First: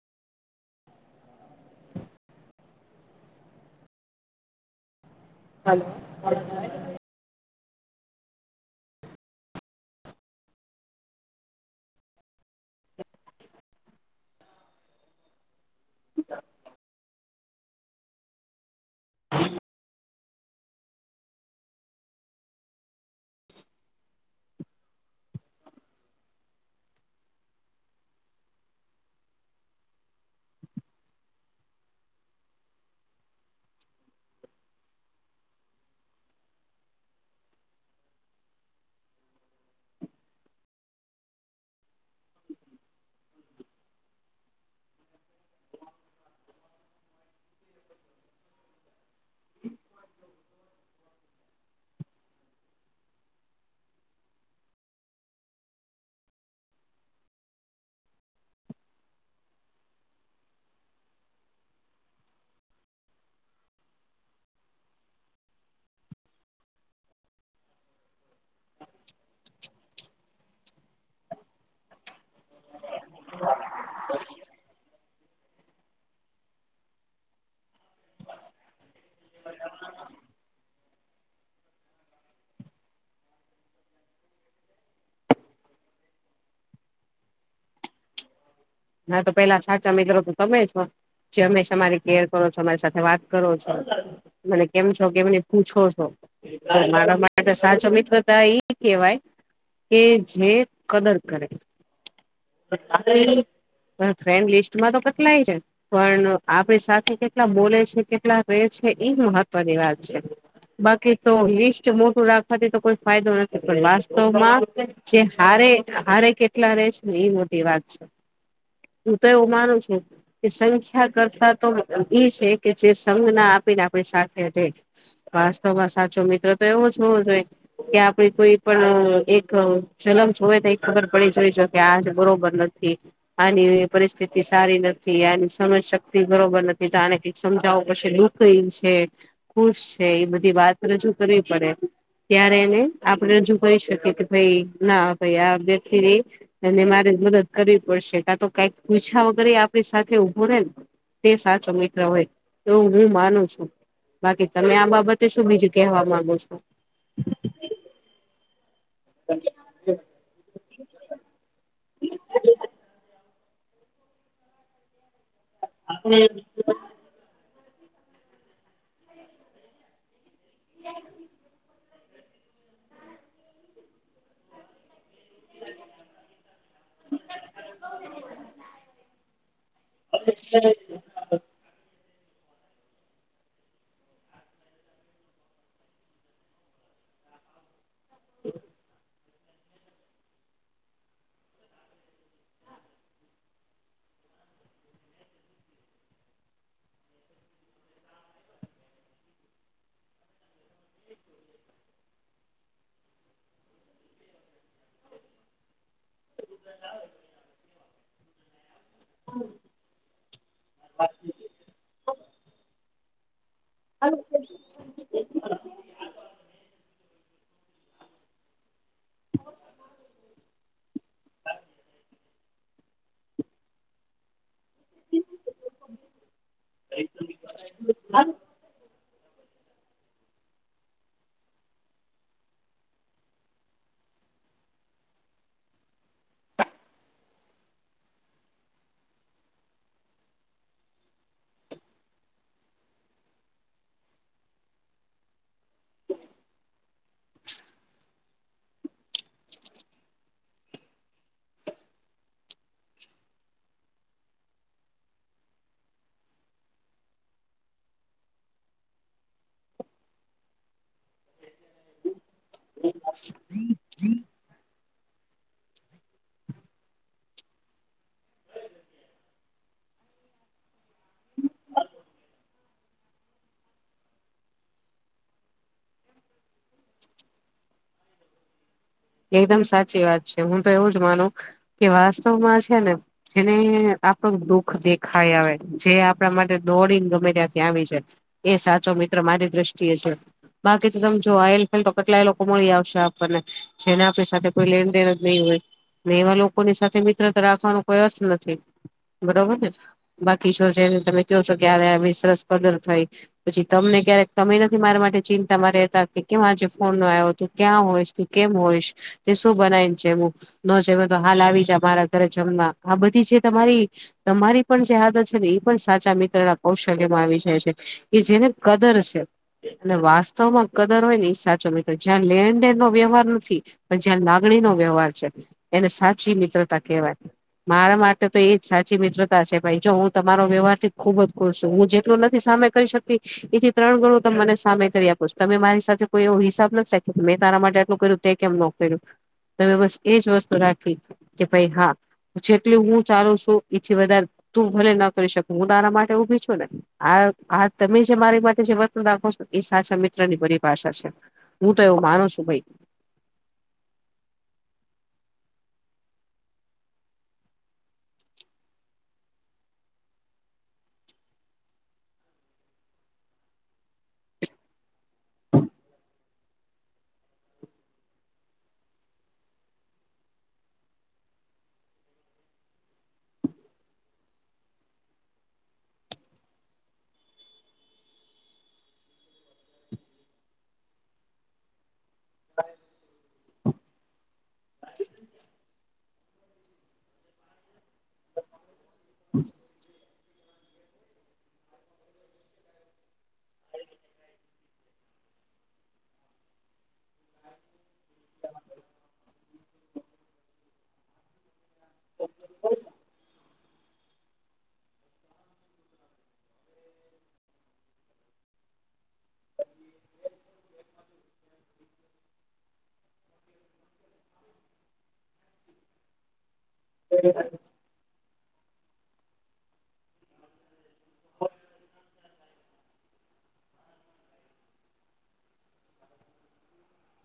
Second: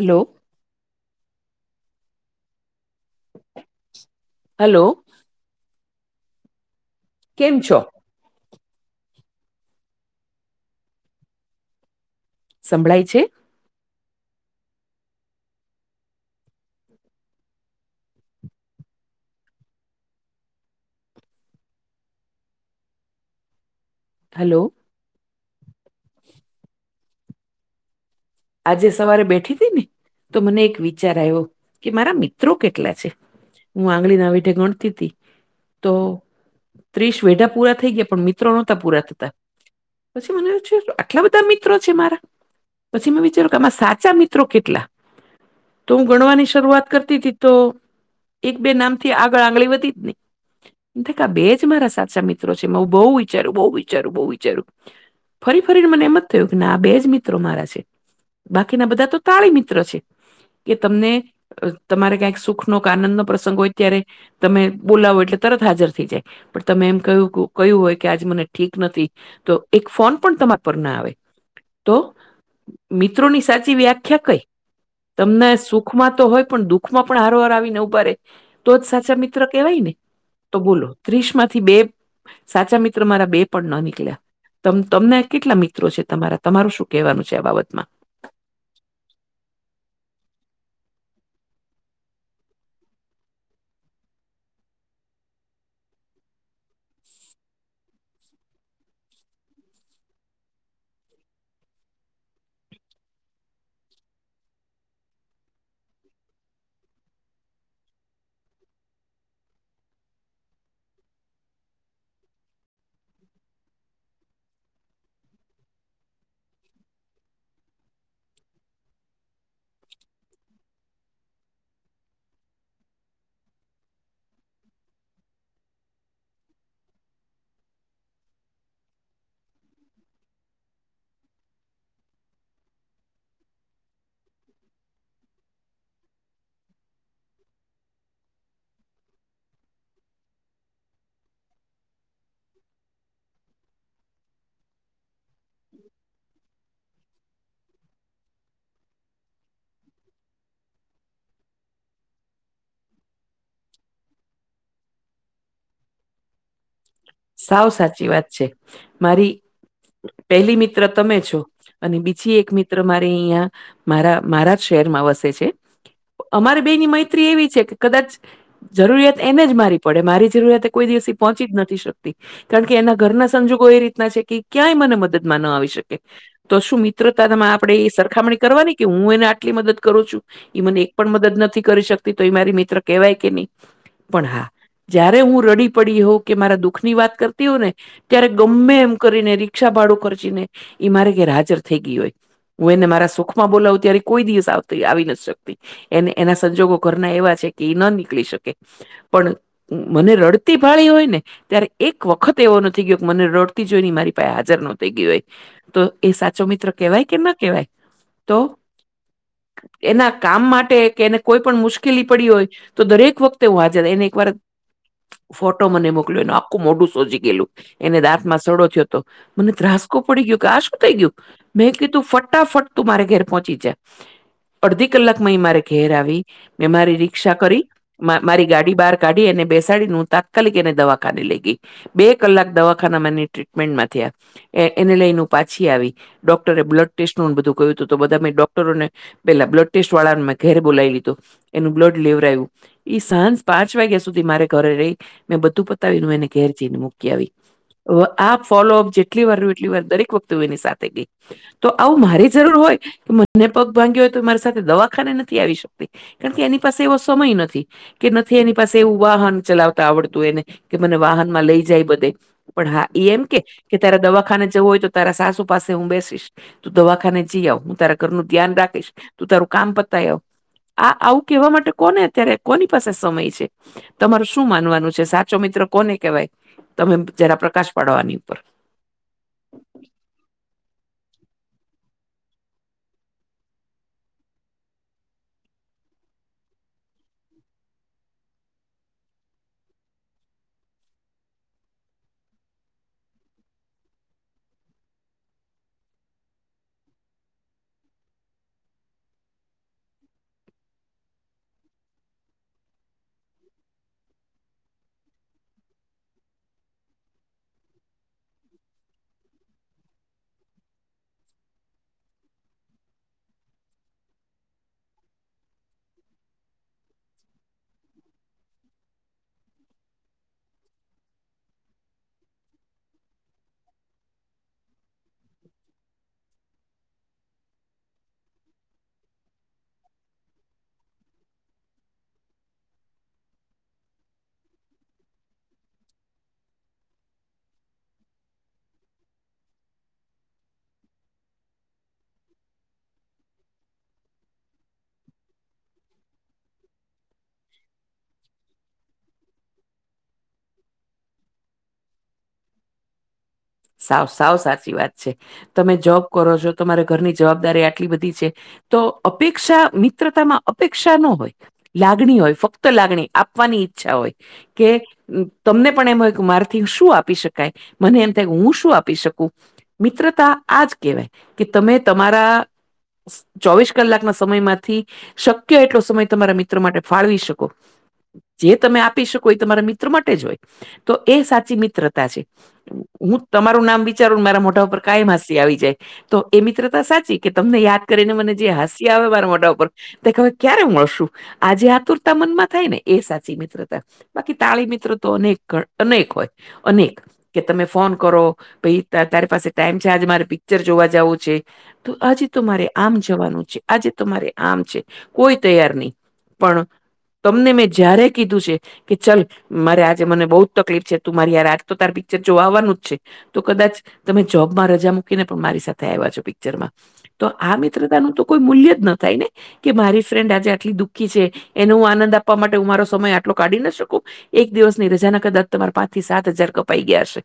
Hello. Hello. Hello હ. કેમ છો? સંભળાય છે? હા. હલો. આજે સવારે બેઠી હતી ને તો મને એક વિચાર આવ્યો કે મારા મિત્રો કેટલા છે. હું આંગળી ના વીઠે ગણતી હતીી તો ત્રીસ વેઢા પૂરા થઈ ગયા પણ મિત્રો નહોતા પૂરા થતા. પછી મને છે આટલા બધા મિત્રો છે મારા. પછી મેં વિચાર્યું કે આમાં સાચા મિત્રો કેટલા તો હું ગણવાની શરૂઆત કરતી હતી તો એક બે નામ થી આગળ આંગળી વધી જ ને બે જ મારા સાચા મિત્રો છે હું બહુ વિચારું બહુ વિચારું બહુ વિચારું. ફરી ફરીને મને એમ જ થયું કે આ બે જ મિત્રો મારા છે. બાકીના બધા તો તાળી મિત્ર છે કે તમને તમારે કંક સુખનોો આનંદ નો પ્રસંગ હોય ત્યારે તમે બોલાવો એટલે તરત હાજર થઈ જાય. પણ તમે એમ ક કયું હોય કે આજે મને ઠીક નથી. તો એક ફોન પણ તમારા પર ના આવે તો. મિત્રોની સાચી વ્યાખ્યા કઈ? તમને સુખમાં તો હોય પણ દુઃખમાં પણ હરોવાર આવીને ઉભારે. તો જ સાચા મિત્ર કવાય ને તો બોલો ત્રીસ માંથી બે સાચા મિત્ર મારા બે પણ ન નીકળ્યા. તમ તમને કેટલા મિત્રો છે તમારા તમારું શું કહેવાનું છે આ બાબતમાં મારા તો પેલા સાચા મિત્રો તો તમે છો. જે હંમેશા અમારી કેર કરો છો અમારી સાથે વાત કરો છો. મને કેમ છો કેમને પૂછો છો. મારા માટે સાચો મિત્રતા એ કેવાય કે જે કદર કરે. આપડે ઈ ફ્રેન્ડ લિસ્ટમાં તો કેટલા છે. પણ આપડી સાથે કેટલા બોલે છે કેટલા રે છે એ મહત્વની વાત છે. બાકી તો લિસ્ટ મોટું રાખવાથી તો કોઈ ફાયદો નથી પણ વાસ્તવમાં જે હારે હારે કેટલા રેશે ને એ મોટી વાત છે. હું તો એવું માનું છું. કે સંખ્યા કરતા તો ઈ છે કે જે સંજ્ઞ આપીને આપણી સાથે રહે. વાસ્તવમાં સાચો મિત્ર તો એવો જવો જોઈએ. કે આપડી કોઈ પણ અહ એક ઝલક જોય તો ખબર પડી જવી જો કે આજ બરોબર નથી. આની એ પરિસ્થિતિ સારી નથી આની સમજ શક્તિ બરોબર નથી તો આને કઈક સમજાવું પડશે દુ ક્લીન છે ખુશ છે એ બધી વાત રજૂ કરવી પડે. ત્યારે એને આપણે રજુ કરી શકીએ કે ભાઈ ના ભાઈ આ વ્યક્તિ એ એને મારે મદદ કરવી પડશે કા તો કાઈક પૂછ્યા વગેરે આપડી સાથે ઊભો રહેે ને તે સાચો મિત્ર હોય તેવું હું માનું છું. બાકી તમે આ બાબતે શું બીજું કેહેવા માંગો છો? સાવ સાચી વાત છે. મારી પહેલી મિત્ર તમે છો. અને બીજી એક મિત્ર મારે અહીંયા મારા મારા શહેરમાં વસે છે અમારે બેની મૈત્રી એવી છે કે કદાચ જરૂરિયાત એને જ મારી પડે મારી જરૂરિયાત એ કોઈ દિવસ પહોંચી જ નથી શક તી કારણ કે એના ઘરના સંજોગો એ રીતના છે કે ક્યાંય મને મદદમાં ન આવી શકે. તો શું મિત્રતામાં આપણેે એ સરખામણી કરવાની કે હું એને આટલી મદદ કરું છું એ મને એક પણ મદદ નથી કરી શકતી તો એ મારી મિત્ર કેહેવાય કે નહી. પણ હા જ્યારે હું રડી પડી હોઉં કે મારા દુ ખની વાત કરતી હોય ને ત્યારે ગમે એમ કરીને રીક્ષા ભાડું ખર્ચી મારે ઘેર હાજર થઈ ગઈ હોય. હું એને મારા સુખમાં બોલાવું ત્યારે કોઈ દિવસ આવતી આવી નત શકતી. એન એના સંજોગો ઘરના એવા છે કે એ ન નીકળી શકે. પણ મને રડતી ભાળી હોય ને ત્યારે એક વખત એવો નથી થઈ ગયો કે મને રડતી જોઈ ને મારી પાસે હાજર નો થઈ ગઈ હોય. તો એ સાચો મિત્ર કેવાય કે ના કેવાય તો. એના કામ માટે કે એને કોઈ પણ મુશ્કેલી પડી હોય તો દરેક વખત તો હું હાજર એને એક વાર ફોટો મને મોકલ્યો નો સોજી ગયેલું એને દાંત માં સડો થયો હતો મને ધ્રાસકો પડી ગયો કે આ શું થઈ ગયું. મેં કે તું ફટાફટ તું મારે ઘેર પહોચી જા. અડધી કલાકમાં એ મારે ઘેર આવી મેં મારી રિકક્ષા કરી મા મારી ગાડી બહાર કાઢી અને બેસાડી હું તાત્કાલિક એને દવાખાને લઈ ગઈ. બે કલાક દવાખાના એની ટ્રીટમેન્ટમાં થયા. એ એને લઈને હું પાછી આવી ડોક્ટરે બ્લડ ટેસ્ટનું બધું કહ્યું હતું તો બધા મેં ડોક્ટરોને પેલા બ્લડ ટેસ્ટ વાળા મેં ઘેરે બોલાવી લીધું એનું બ્લડ લેવરાયું ઈ સાંજ પાંચ વાગ્યા સુધી મારે ઘરે રહી મેં બધું પતાવીને એને ઘેર જઈને મૂકી આવી. વ આ ફોલોઅપ જેટલી વાર રહ્યું એટલી વાર દરેક વખત એની સાથે ગઈ. તો આવું મારી જરૂર હોય કે મને પગ ભાંગ્યો હોય તો મારી સાથે દવાખાને નથી આવી શકતી. કારણ કે એની પાસે એવો સમય નથી. કે નથી એની પાસે એવું વાહન ચલાવતા આવડતું એને કે મને વા માં લઈ જાય બધે પણ હા એમ કે ત્યારે દવાખાને જવું હોય તો તારા સાસુ પાસે હું બેસીશ. તું દવાખાને જઈ આવ હું તારા ઘરનું ધ્યાન રાખીશ તું તારું કામ પતાય આવ આ આવું કવા માટે કોને અત્યારે કોની પાસે સમય છે. તમારું શું માનવાનું છે સાચો મિત્ર કોને કવાય તમે જરા પ્રકાશ પાડવાની ઉપર? એકદમ સાચી વાત છે હું તો એવું જ માનું કે વાસ્તવમાં છે ને જેને આપણું દુઃખ દેખાય આવે જે આપણા માટે દોડીને ગમે ત્યાં ત્યાં આવી જાએ એ સાચો મિત્ર મારી દ્રષ્ટિએ છે. બાકી તો તમે જો આલ ફેલ તો કેટલાય લોકો મળી આવશે આપણને છેને આપી સાથે કોઈ લેનદેન જ નહીં હોય. ને એવા લોકોની સાથે મિત્રતા રાખવાનો કોઈ અર્થ નથી બરોબર ને? બાકી જો છે એને તમે કહો છો કે સરસ કદર થઈ પછી તમને ક્યારેક તમે નથી મારા માટે ચિંતા માં રેહતા કે કેમ આજ ફોન નો આવ્યો હતો ક્યાં હોય કેમ હોયશ તે શું બનાવ્યું છે એવું? ન જામ્યો તો હાલ આવી જા મારા ઘરે જમવા, આ બધી જે તમારી તમારી પણ જે આદત છે ને, એ પણ સાચા મિત્રના કૌશલ્યમાં આવી જાય છે, કે જેને કદર છે. અને વાસ્તવ માં કદર હોય ને એ સાચો મિત્રો, જ્યાં લેણદેણનો વ્યવહાર નથી, પણ જ્યાં લાગણી નો વ્યવહાર છે, એને સાચી મિત્રતા કહેવાય. મારા માટે તો એજ સાચી મિત્રતા છે ભાઈ, જો હું તમારો વ્યવહાર થી ખુબ જ ખુશ છું, હું જેટલું નથી સામે કહી શકી એથી ત્રણ ગણું તમ મને સામે કરી આપો છો, તમે મારી સાથે કોઈ એવો હિસાબ નથી રાખ્યો, કે મેં તારા માટે આટલું કર્યું તે કેમ નો કર્યું? તમે બસ એજ વસ્તુ રાખી, કે ભાઈ હા. જેટલી હું ચાલુ છું, ઈથી વધારે તું ભલે ન કરી શકું, હું તારા માટે તો ઊભી છું ને. આ આ તમે જે મારી માટે જે વર્તન રાખો છો, એ સાચા મિત્ર ની પરીભાષા છે. હું તો એવું માનું છું ભઈ. સાવ, સાવ સાચી વાત છે, તમે જોબ કરો છો, તમારા ઘરની જવાબદારી આટલી બધી છે. તો અપેક્ષા મિત્રતામાં અપેક્ષા ન હોય. લાગણી હોય, ફક્ત લાગણી, આપવાની ઈચ્છા હોય. કે તમને પણ એમ હોય કે મારથી શું આપી શકાય? મને એમ તે હું શું આપી શકું? મિત્રતા આજ કેવાય કે તમે તમારા ચોવીસ કલાકનનો સમય માંથી શક્ય એટલો સમય તમારા મિત્રો માટે ફાળવી શકો. જે તમે આપી શકો, એ તમારા મિત્રો માટે જ હોય, તો એ સાચી મિત્રતા છે. [inaudible] હું તમારું નામ વિચારું, મારા મોટા ઉપર કાયમ મહસી આવી જાય. તો એ મિત્રતા સાચી, કે તમને યાદ કરીને મને જે હસી આવે એ માર મોટા ઉપર તે ખત ક્યારે મળશું? આ જે આતુરતા મનમાં થાય ને એ સાચી મિત્રતા. બાકી તાળી મિત્રો તો અનેક કણ, અનેક હોય, અનેક. કે તમે ફોન કરો, પઈ તાર તારે પાસે ટાઈમ છે, આજે મારે પિક્ચર જોવા જાવું છે. તો આજે તો મારે આમ જવાનું છે, આજે તો મારે આમ છે, કોઈ તૈયાર નહી. પણ, તમને મેં જ્યારે કીધું છે. કે ચલ, મારે આજે મને બહુ જ તકલીફ છે, તું મારી યાર આજ તો તાર પી જે જોવાવાનું જ છે, તો કદાચ તમે જોબમાં રજા મૂકીને પણ મારી સાથે આઇવા છો, પિ ચ્ચરમાં, તો આ મિત્રતા નું તો કોઈ મૂલ્ય જ ન થાય ને. કે મારી ફ્રેન્ડ આજે આટલી દુઃખી છે, એનો હું આનંદ આપવા માટે હું મારો સમય આટલો કાઢી ના શકું. એક દિવસની રજાના કદાચ તમારા પાંચ થી સાત હજાર કપાઈ ગયા હશે.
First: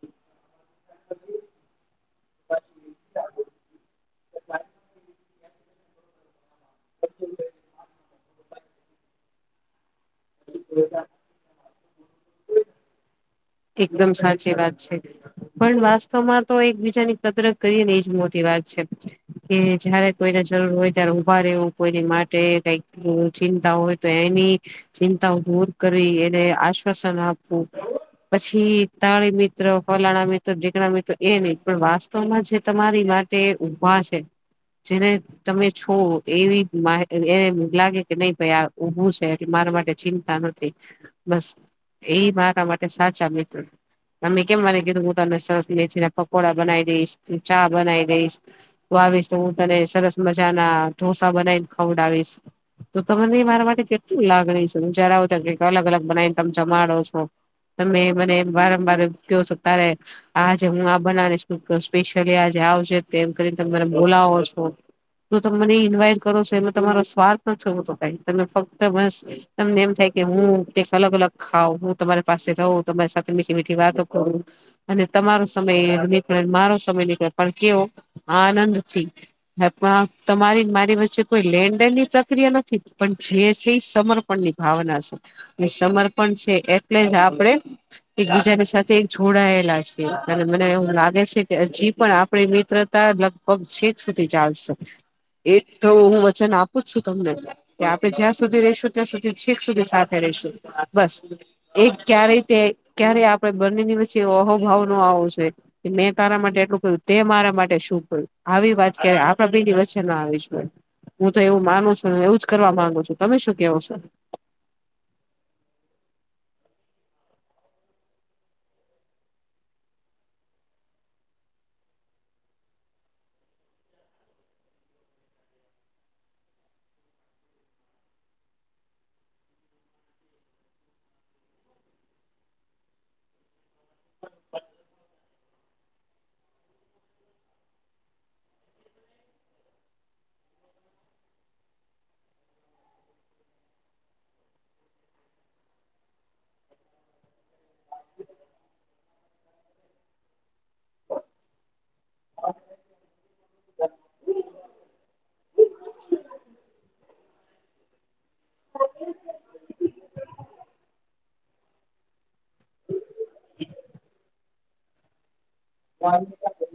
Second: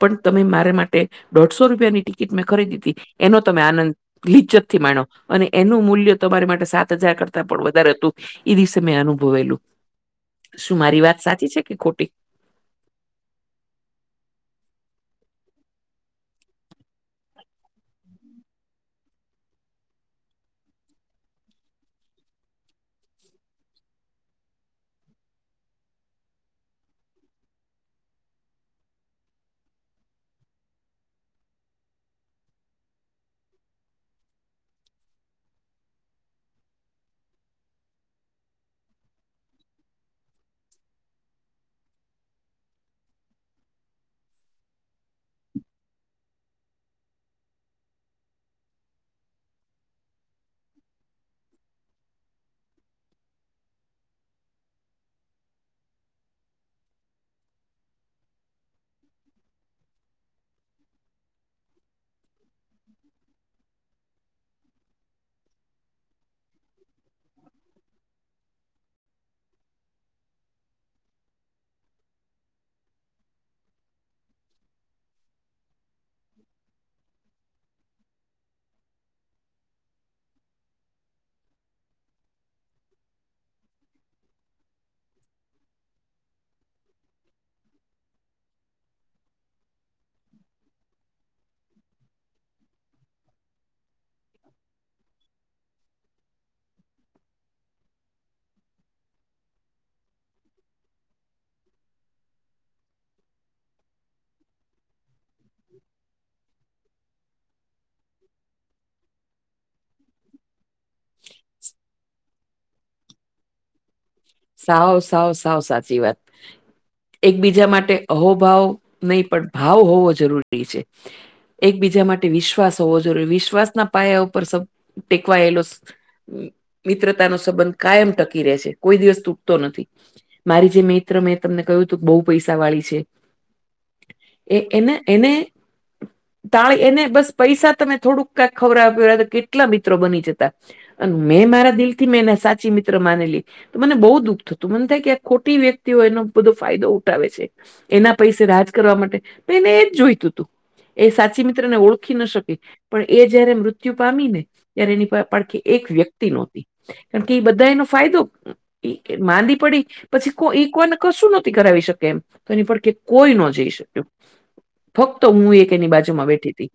પણ તમે મારે માટે, દોઢસો રૂપિયાની ટિકિટ મેં ખરીદી હતી, એનો તમે આનંદ લિચ્ચત થી માણ્યો, અને એનું મૂલ્ય તમારી માટે સાત હજાર કરતા પણ વધારે હતું. એ દિવસે મેં અનુભવેલું, શું મારી વાત સાચી છે કે ખોટી? એકદમ સાચી વાત છે. પણ વાસ્તવમાં તો એકબીજાની કદરત કરીએ ને એજ મોટી વાત છે. કે જયારે કોઈને જરૂર હોય ત્યારે ઉભા રહેવું, કોઈની માટે કઈક હો ચિંતા હોય તો, એની ચિંતાઓ દૂર કરી, એને આશ્વાસન આપવું. પછી તાળી મિત્ર, ફલાણા મિત્ર, ઢીકણા મિત્ર એ નહી, પણ વાસ્તવમાં જે તમારી હા તે ઊભા છે, જેને તમે છો, એવી માહે એને લાગે કે નહી ભાઈ આ ઉભું છે, કે મારા માટે ચિંન તાનથી, બસ એ મારા માટે સાચા મિત્રો. તમે કેમ મને કીધું, હું તને સરસ મેથી ના પકોડા બનાવી દઈશ, ચા બનાવી દઈશ. હુ આવીશ તો, હું તને સરસ મજા ના ઢોસા બનાવીને ખવડાવીશ. તો તમને મારા માટે કેટલું લાગણી છે, હું જરા આવું ત્યારે કંઈક અલગ અલગ બનાવીને તમે જમાડો છો. તમે મને વારંવાર કેવો છો, તારે આજે હું આ બનાવીશ, સ્પેશિયલી આજે આવજે, એમ કરીનેને બોલાવો છો. જો તમે મને ઈન્વાઈટ કરો છો એમાં તમારો સ્વાર્થ નથી હોતો કાઈ તમે ફક્ત મસ્ તમને એમ થાય કે હું અલગ-અલગ ખાવ હું તમારે પાસે રઉ, તમારી સાથે મીઠી-મીઠી વાતો કરું. અને તમારો સમય નીકળે ને મારો સમય નીકળે પણ કેવો આનંદથી. હે પણ તમારી મારી વચ્ચે કોઈ લેણદેણની પ્રક્રિયા નથી પણ જે છે સમર પણની ભાવના છે અને સમર્પણ છે એટલે જ આપણે એકબીજાની સાથે જોડાયેલા છે અને મને એવું લાગે છે કે હજી પણ આપણે મિત્ર તા લગભગ છેક સુધી ચાલશે એ તો હું વચન આપું છું તમને. કે આપણે જ્યાં સુધી રહીશું ત્યાં સુધી છેક સુધી સાથે રહીશું બસ. એ ક્યારેય તે ક્યારેય આપણે બંનેની વ્ચચે અહોભાવ નો આવવો- મેં તારા માટે એટલું કર્યું તે મારા માટે શું આવી વાત ક્યારે આપણા બેયની વચ્ચે ના આવીશ જોઈએ હું તો એવું માનું છું ને એવું જ કરવા માંગું છું તમે શું કેવો શો? સાવ સાવ સાવ સાચી વાત. એકબીજા માટે અહોભાવ નઈ પણ ભાવ હોવો જરૂરી છે. એકબીજા માટે વિશ્વાસ હોવો જરૂરી વિશ્વાસના પાયા ઉપર સ ટેકવાયેલો સ મિત્રતાનો સંબંધ કાયમ ટકી રહે છે કોઈ દિવસ તૂ ટતો નથી મારી જે મિત્ર મેં તમને કહ્યું હતું બહુ પૈસાવાળી છે. એ એને એને તાણ એને બસ પૈસા તમે થોડુંક કાક ખવરાય પિવરાઈ દેતા કેટલા મિત્રો બની જતા. મેં મારા દિલથી મેં એને સાચી મિત્ર માનેલી તો મને બઉ દુખ થતું મને થાય કે આ ખોટી વ્યક્તિઓ એનો બધો ફાયદો ઉઠાવે છે. એના પૈસે રાજ કરવા માટે પણ એને એ જ જોઈતું હતું. એ સાચી મિત્રને ઓળખી ન શકી. પણ એ જયારે મૃત્યુ પામીને ત્યારે એની પાડખે એક વ્યક્તિ નહોતી. કારણ કે એ બધા એનો ફાયદો માંદી પડી. પછી કો ઈ કોઈને કશું નથી કરાવી શકે એમ તો એની પડખે કોઈ ન જઈ શક્યું. ફક્ત હું એક એની બાજુમાં બેઠી હતી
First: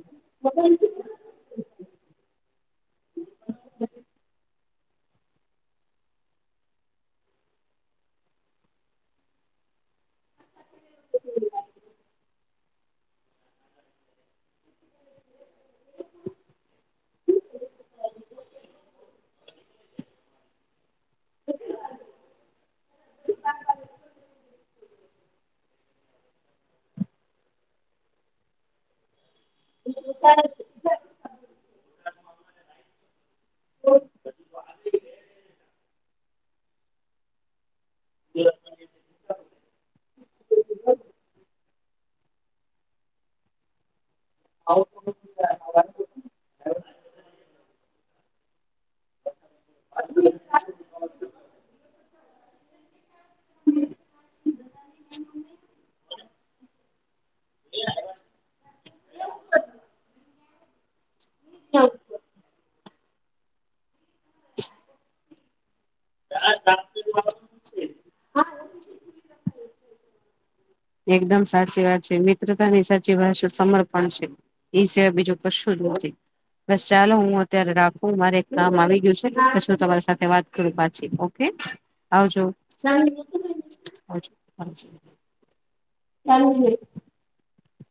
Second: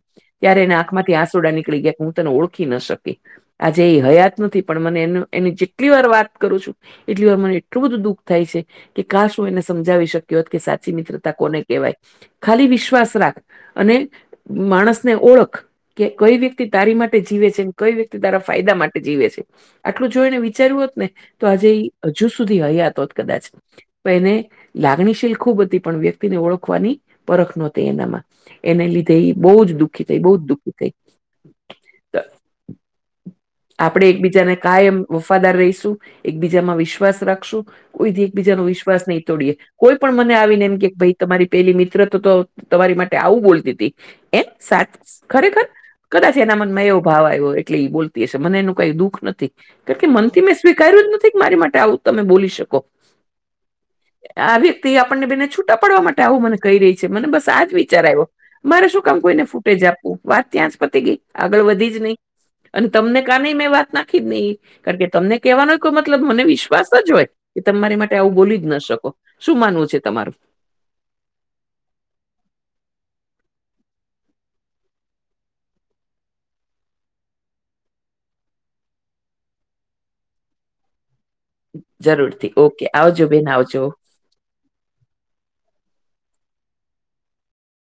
ત્યારે એના આંખમાં આસુડા નીકળી ગયાં કે હું તને ઓળખી ન શકી. આજે એ હયાત નથી પણ મને એન એની જેટલી વાર વાત કરું છું એટલી વાર મને એટલું બધું દુઃખ થાય છે. કે કાશ હું એને સમજાવી શકી હોય કે સાચી મિત્રતા કોને કહેવાય. ખાલી વિશ્વાસ રાખ અને માણસને ઓળખ. કે કઈ વ્યક્તિ તારી માટે જીવે છે ને કઈ વ્યક્તિ તારા ફાયદા માટે જીવે છે. આટલું જો એને વિચાર્યું હોત ને તો આજે ઈ હજુ સુધી હયાત હોત કદાચ. પેણ એને લાગણીશીલ ખૂબ હતી પણ વ્યક્તિને ઓળખવાની પરખ નહોતી એનામાં. એને લીધે બહુ જ દુઃખી થઈ, બહુ જ દુઃખી થઈ. તો આપણે એકબીજાને કાયમ વફાદાર રહીશું, એકબીજામાં વિશ્વાસ રાખશું. કોઈ દી એકબીજાનો વિશ્વાસ નહીં તોડીએ. કોઈ પણ મને આવીને એમ કે ભઈ તમારી પેલી મિત્ર તો તો તમારી માટે આવું બોલતી તી. એમ સાચ ખરેખર? કદાચ એના મનમાં એવો ભાવ આવ્યો એટલે ઈ બોલ તી હશે મને એનું કાઈ દુઃખ નથી. કારણ કે મનથી મેં સ્વીકાર્યું જ નથી કે મારી માટે આવું તમે બોલી શકો. આ વ્યક્તિ આપણને બેને છૂટા પાડવા માટે આવું મને કહી રહી છે મને બસ આ જ વિચાર આય્વો. મારે શું કામ કોઈને ફૂટેજ આપવું? વાત ત્યાં જ પતી ગઈ, આગળ વધી જ નહીં. અને તમને કાનેય મેં વાત નાખી જ નહીં. કારણ કે તમને કેહવાનો કોય મતલબ મને વિશ્વાસ જ હોય કે તમે મારી માટે આવું બોલી જ ન શકો. શું માનવું છે તમારું? એકદમ સાચી વાત છે, મિત્રતાની સાચી ભાષા સમર્પણ છે. એ સિવા બીજું કશું જ નહોતી. બસ ચાલો હું અત્યારે રાખું મારે એક કામ આવી ગયું છે પછી તમારી સાથે વાત કરું પાછી ઓ કે આવજો. જરૂરથી ઓકે આવજો બેન આવજો આવજો, આવજો. આનું જોઈ.